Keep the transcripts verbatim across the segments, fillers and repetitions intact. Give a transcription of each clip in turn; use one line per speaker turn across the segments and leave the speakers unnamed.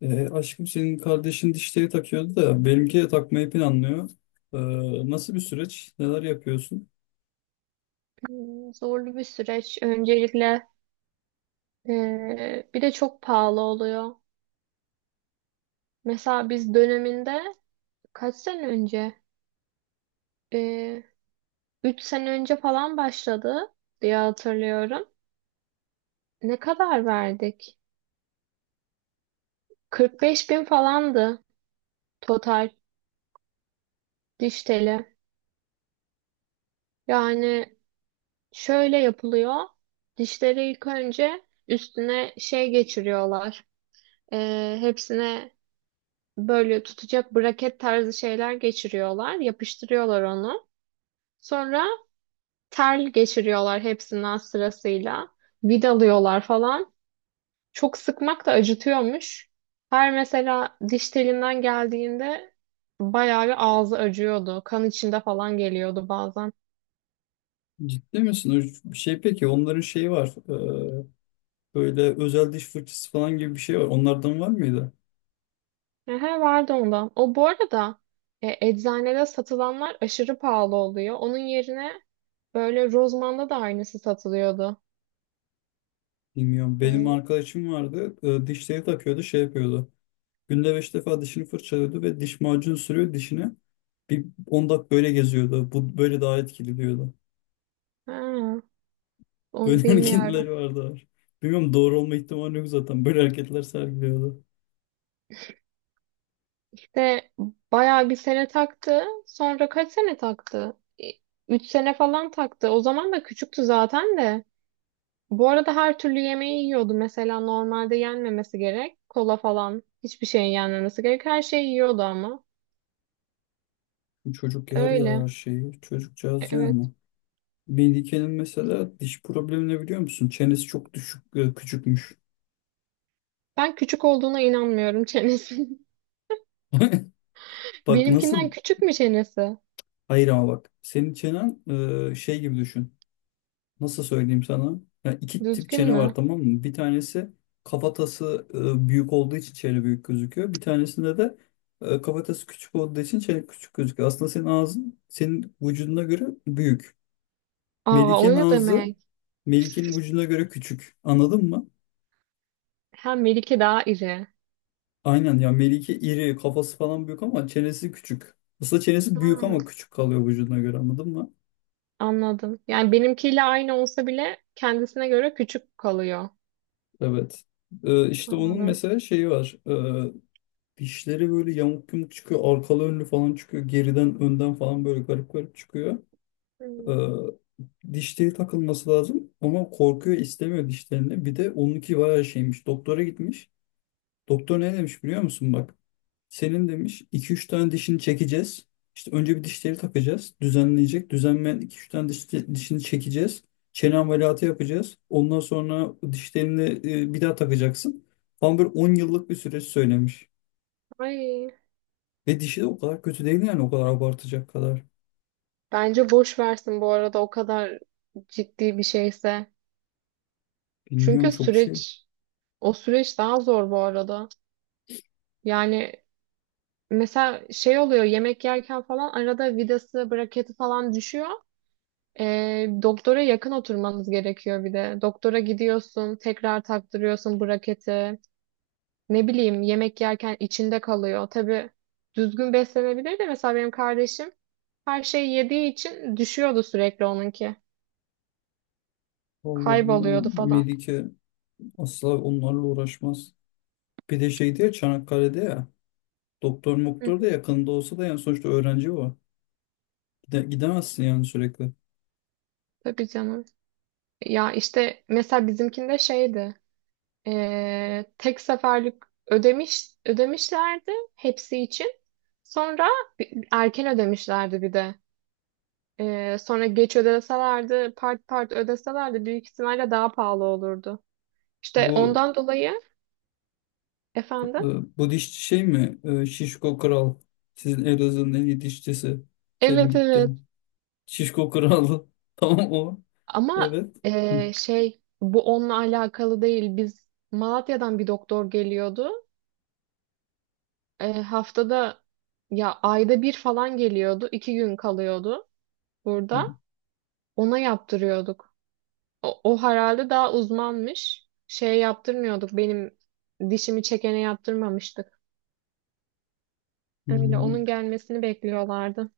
E, aşkım senin kardeşin dişleri takıyordu da benimki de takmayı planlıyor. E, Nasıl bir süreç? Neler yapıyorsun?
Hmm, Zorlu bir süreç. Öncelikle eee, bir de çok pahalı oluyor. Mesela biz döneminde kaç sene önce? Eee üç sene önce falan başladı diye hatırlıyorum. Ne kadar verdik? Kırk beş bin falandı, total diş teli. Yani şöyle yapılıyor. Dişleri ilk önce üstüne şey geçiriyorlar. Eee, hepsine böyle tutacak braket tarzı şeyler geçiriyorlar. Yapıştırıyorlar onu. Sonra tel geçiriyorlar hepsinden sırasıyla. Vidalıyorlar falan. Çok sıkmak da acıtıyormuş. Her mesela diş telinden geldiğinde bayağı bir ağzı acıyordu. Kan içinde falan geliyordu bazen.
Ciddi misin? O şey peki onların şeyi var. E, Böyle özel diş fırçası falan gibi bir şey var. Onlardan var mıydı?
Ehe, vardı ondan. O bu arada e, eczanede satılanlar aşırı pahalı oluyor. Onun yerine böyle Rozman'da da aynısı satılıyordu.
Bilmiyorum.
E,
Benim arkadaşım vardı. E, dişleri takıyordu şey yapıyordu. Günde beş defa dişini fırçalıyordu ve diş macunu sürüyor dişine. Bir on dakika böyle geziyordu. Bu böyle daha etkili diyordu.
ha, onu
Böyle
bilmiyorum.
hareketleri vardı. Bilmiyorum doğru olma ihtimali yok zaten. Böyle hareketler sergiliyordu.
De bayağı bir sene taktı. Sonra kaç sene taktı? E, Üç sene falan taktı. O zaman da küçüktü zaten de. Bu arada her türlü yemeği yiyordu. Mesela normalde yenmemesi gerek. Kola falan. Hiçbir şeyin yenmemesi gerek. Her şeyi yiyordu ama.
Çocuk yer ya
Öyle.
her şeyi
E,
çocukcağız
Evet.
yani. Melike'nin mesela diş problemi ne biliyor musun? Çenesi çok düşük e, küçükmüş.
Ben küçük olduğuna inanmıyorum çenesi.
Bak
Benimkinden
nasıl
küçük mü çenesi?
hayır ama bak senin çenen e, şey gibi düşün. Nasıl söyleyeyim sana? Ya iki tip
Düzgün
çene var
mü?
tamam mı? Bir tanesi kafatası e, büyük olduğu için çene büyük gözüküyor. Bir tanesinde de e, kafatası küçük olduğu için çene küçük gözüküyor. Aslında senin ağzın senin vücuduna göre büyük.
Aa, o
Melike'nin
ne
ağzı
demek?
Melike'nin vücuduna göre küçük. Anladın mı?
Ha, Melike daha iri.
Aynen ya Melike iri kafası falan büyük ama çenesi küçük. Aslında çenesi büyük
Hmm,
ama küçük kalıyor vücuduna göre anladın mı?
anladım. Yani benimkiyle aynı olsa bile kendisine göre küçük kalıyor.
Evet. Ee, işte onun
Anladım.
mesela şeyi var. Ee, dişleri böyle yamuk yumuk çıkıyor. Arkalı önlü falan çıkıyor. Geriden önden falan böyle garip garip çıkıyor.
Hmm.
Ee, Dişleri takılması lazım ama korkuyor istemiyor dişlerini. Bir de onunki bayağı şeymiş. Doktora gitmiş. Doktor ne demiş biliyor musun bak? Senin demiş iki üç tane dişini çekeceğiz. İşte önce bir dişleri takacağız. Düzenleyecek. Düzenleyen iki üç tane diş, dişini çekeceğiz. Çene ameliyatı yapacağız. Ondan sonra dişlerini e, bir daha takacaksın. Falan böyle on yıllık bir süreç söylemiş.
Ay,
Ve dişi de o kadar kötü değil yani o kadar abartacak kadar.
bence boş versin bu arada, o kadar ciddi bir şeyse.
Bilmiyorum
Çünkü
çok şey.
süreç, o süreç daha zor bu arada. Yani mesela şey oluyor, yemek yerken falan arada vidası, braketi falan düşüyor. Ee, doktora yakın oturmanız gerekiyor bir de. Doktora gidiyorsun, tekrar taktırıyorsun braketi. Ne bileyim, yemek yerken içinde kalıyor. Tabii düzgün beslenebilir de, mesela benim kardeşim her şeyi yediği için düşüyordu sürekli onunki.
Vallahi
Kayboluyordu
bilmiyorum.
falan.
Melike asla onlarla uğraşmaz. Bir de şeydi ya Çanakkale'de ya. Doktor
Hı
moktor
hı.
da yakında olsa da yani sonuçta öğrenci o. Gide- Gidemezsin yani sürekli.
Tabii canım. Ya işte mesela bizimkinde şeydi. Eee, tek seferlik ödemiş ödemişlerdi hepsi için. Sonra erken ödemişlerdi bir de. Eee, sonra geç ödeselerdi, part part ödeselerdi büyük ihtimalle daha pahalı olurdu. İşte
Bu
ondan dolayı efendim.
Ee, Bu dişçi şey mi? Ee, Şişko Kral. Sizin Elazığ'ın en iyi dişçisi. Senin
Evet, evet.
gittiğin. Şişko Kral. Tamam o.
Ama
Evet. Hı,
eee, şey, bu onunla alakalı değil. Biz, Malatya'dan bir doktor geliyordu. E, haftada ya ayda bir falan geliyordu. iki gün kalıyordu
tamam.
burada. Ona yaptırıyorduk. O, o herhalde daha uzmanmış. Şey yaptırmıyorduk. Benim dişimi çekene yaptırmamıştık. Öyle, onun
Bilmiyorum.
gelmesini bekliyorlardı.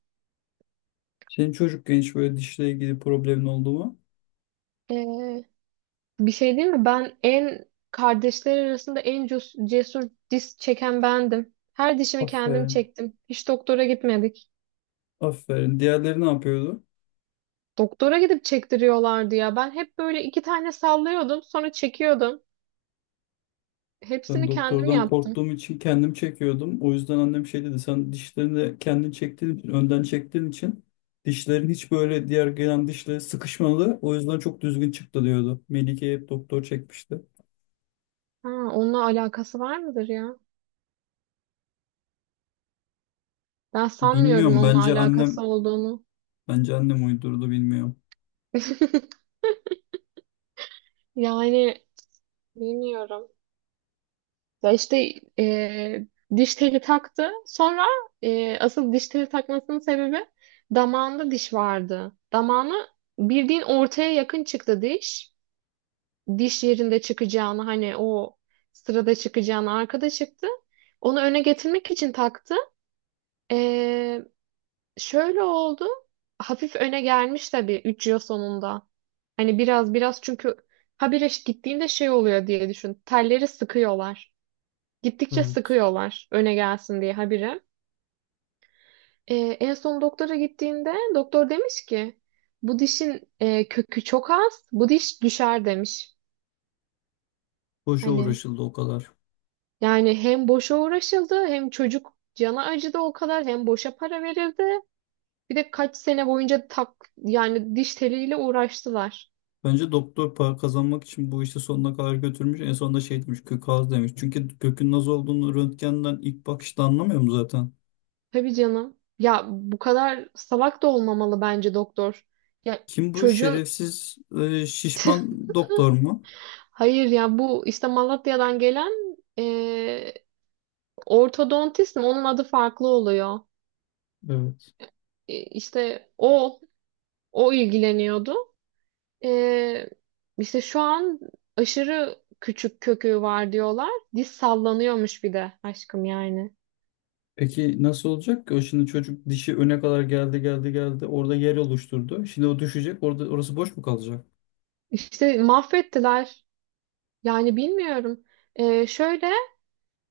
Senin çocuk genç böyle dişle ilgili problemin oldu mu?
E, Bir şey değil mi? Ben en, kardeşler arasında en cus- cesur diş çeken bendim. Her dişimi kendim
Aferin.
çektim. Hiç doktora gitmedik.
Aferin. Diğerleri ne yapıyordu?
Doktora gidip çektiriyorlardı ya. Ben hep böyle iki tane sallıyordum, sonra çekiyordum.
Ben
Hepsini kendim
doktordan
yaptım.
korktuğum için kendim çekiyordum. O yüzden annem şey dedi. Sen dişlerini de kendin çektiğin için, önden çektiğin için dişlerin hiç böyle diğer gelen dişlere sıkışmadı. O yüzden çok düzgün çıktı diyordu. Melike'ye hep doktor çekmişti.
Ha, onunla alakası var mıdır ya? Ben sanmıyorum
Bilmiyorum.
onunla
Bence
alakası
annem
olduğunu.
bence annem uydurdu bilmiyorum.
Yani bilmiyorum. Ya işte e, diş teli taktı. Sonra e, asıl diş teli takmasının sebebi, damağında diş vardı. Damağını, bildiğin ortaya yakın çıktı diş. Diş yerinde çıkacağını, hani o sırada çıkacağını, arkada çıktı. Onu öne getirmek için taktı. E, Şöyle oldu. Hafif öne gelmiş tabii üç yıl sonunda. Hani biraz biraz, çünkü habire gittiğinde şey oluyor diye düşün. Telleri sıkıyorlar. Gittikçe
Evet.
sıkıyorlar öne gelsin diye habire. Ee, en son doktora gittiğinde doktor demiş ki, bu dişin e, kökü çok az. Bu diş düşer demiş.
Boşa
Hani,
uğraşıldı o kadar.
yani hem boşa uğraşıldı, hem çocuk cana acıdı o kadar, hem boşa para verildi. Bir de kaç sene boyunca tak, yani diş teliyle uğraştılar.
Bence doktor para kazanmak için bu işi sonuna kadar götürmüş. En sonunda şey demiş kök ağzı demiş. Çünkü kökün nasıl olduğunu röntgenden ilk bakışta anlamıyorum zaten.
Tabii canım. Ya bu kadar salak da olmamalı bence doktor. Ya
Kim bu
çocuğun
şerefsiz e, şişman doktor mu?
Hayır ya, bu işte Malatya'dan gelen e, ortodontist mi? Onun adı farklı oluyor.
Evet.
E, işte o o ilgileniyordu. E, işte şu an aşırı küçük kökü var diyorlar. Diz sallanıyormuş bir de aşkım, yani.
Peki nasıl olacak ki? O şimdi çocuk dişi öne kadar geldi geldi geldi. Orada yer oluşturdu. Şimdi o düşecek. Orada orası boş mu kalacak?
İşte mahvettiler. Yani bilmiyorum. E, şöyle,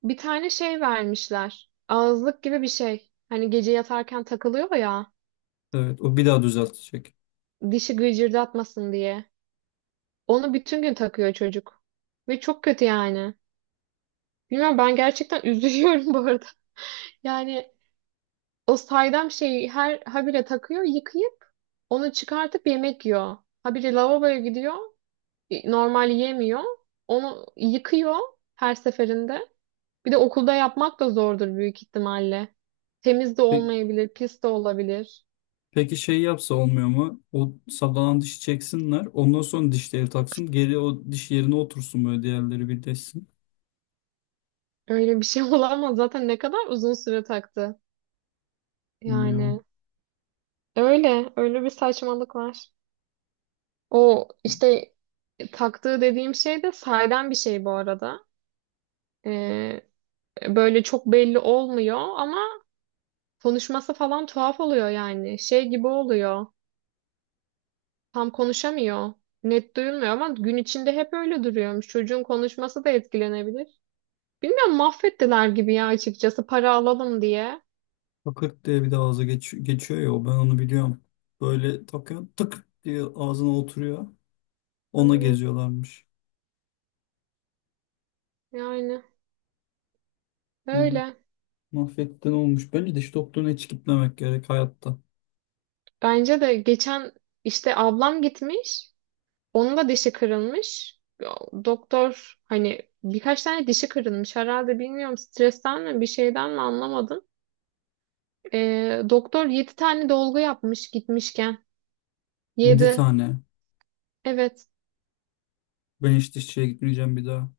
bir tane şey vermişler. Ağızlık gibi bir şey. Hani gece yatarken takılıyor ya.
Evet. O bir daha düzeltecek.
Dişi gıcırdatmasın diye. Onu bütün gün takıyor çocuk. Ve çok kötü yani. Bilmiyorum, ben gerçekten üzülüyorum bu arada. Yani o saydam şeyi her habire takıyor, yıkayıp onu çıkartıp yemek yiyor. Habire lavaboya gidiyor. e, Normal yemiyor. Onu yıkıyor her seferinde. Bir de okulda yapmak da zordur büyük ihtimalle. Temiz de
Pe-
olmayabilir, pis de olabilir.
Peki şey yapsa olmuyor mu? O sallanan dişi çeksinler. Ondan sonra dişleri taksın. Geri o diş yerine otursun böyle diğerleri birleşsin.
Öyle bir şey olamaz. Zaten ne kadar uzun süre taktı. Yani
Bilmiyorum.
öyle, öyle bir saçmalık var. O işte taktığı dediğim şey de sahiden bir şey bu arada. Ee, böyle çok belli olmuyor ama konuşması falan tuhaf oluyor yani. Şey gibi oluyor. Tam konuşamıyor. Net duyulmuyor ama gün içinde hep öyle duruyormuş. Çocuğun konuşması da etkilenebilir. Bilmiyorum, mahvettiler gibi ya açıkçası, para alalım diye.
Takırt diye bir de ağza geç- geçiyor ya o ben onu biliyorum. Böyle takıyor tık diye ağzına oturuyor. Ona
Aynen,
geziyorlarmış.
yani
Bilmiyorum.
öyle.
Mahvetten olmuş. Bence diş doktoruna hiç gitmemek gerek hayatta.
Bence de geçen, işte ablam gitmiş. Onun da dişi kırılmış. Doktor, hani birkaç tane dişi kırılmış herhalde, bilmiyorum stresten mi bir şeyden mi anlamadım. Ee, doktor yedi tane dolgu yapmış gitmişken.
yedi
Yedi.
tane.
Evet.
Ben hiç dişçiye gitmeyeceğim bir daha.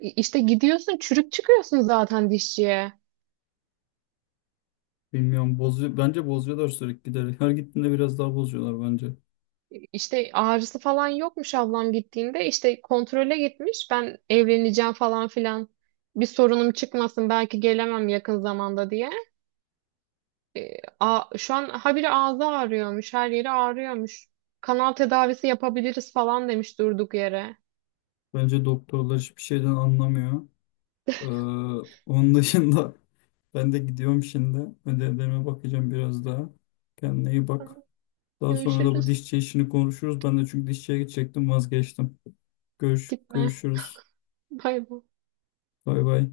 İ- İşte gidiyorsun, çürük çıkıyorsun zaten dişçiye.
Bilmiyorum. Bozuyor. Bence bozuyorlar sürekli giderek. Her gittiğinde biraz daha bozuyorlar bence.
İşte ağrısı falan yokmuş ablam gittiğinde. İşte kontrole gitmiş. Ben evleneceğim falan filan. Bir sorunum çıkmasın belki gelemem yakın zamanda diye. E, a, Şu an habire ağzı ağrıyormuş, her yeri ağrıyormuş. Kanal tedavisi yapabiliriz falan demiş durduk yere.
Bence doktorlar hiçbir şeyden anlamıyor. Ee, Onun dışında ben de gidiyorum şimdi. Ödevlerime bakacağım biraz daha. Kendine iyi bak. Daha sonra da bu
Görüşürüz.
dişçi işini konuşuruz. Ben de çünkü dişçiye gidecektim vazgeçtim. Görüş,
Gitme.
görüşürüz.
Bay bay.
Bay bay.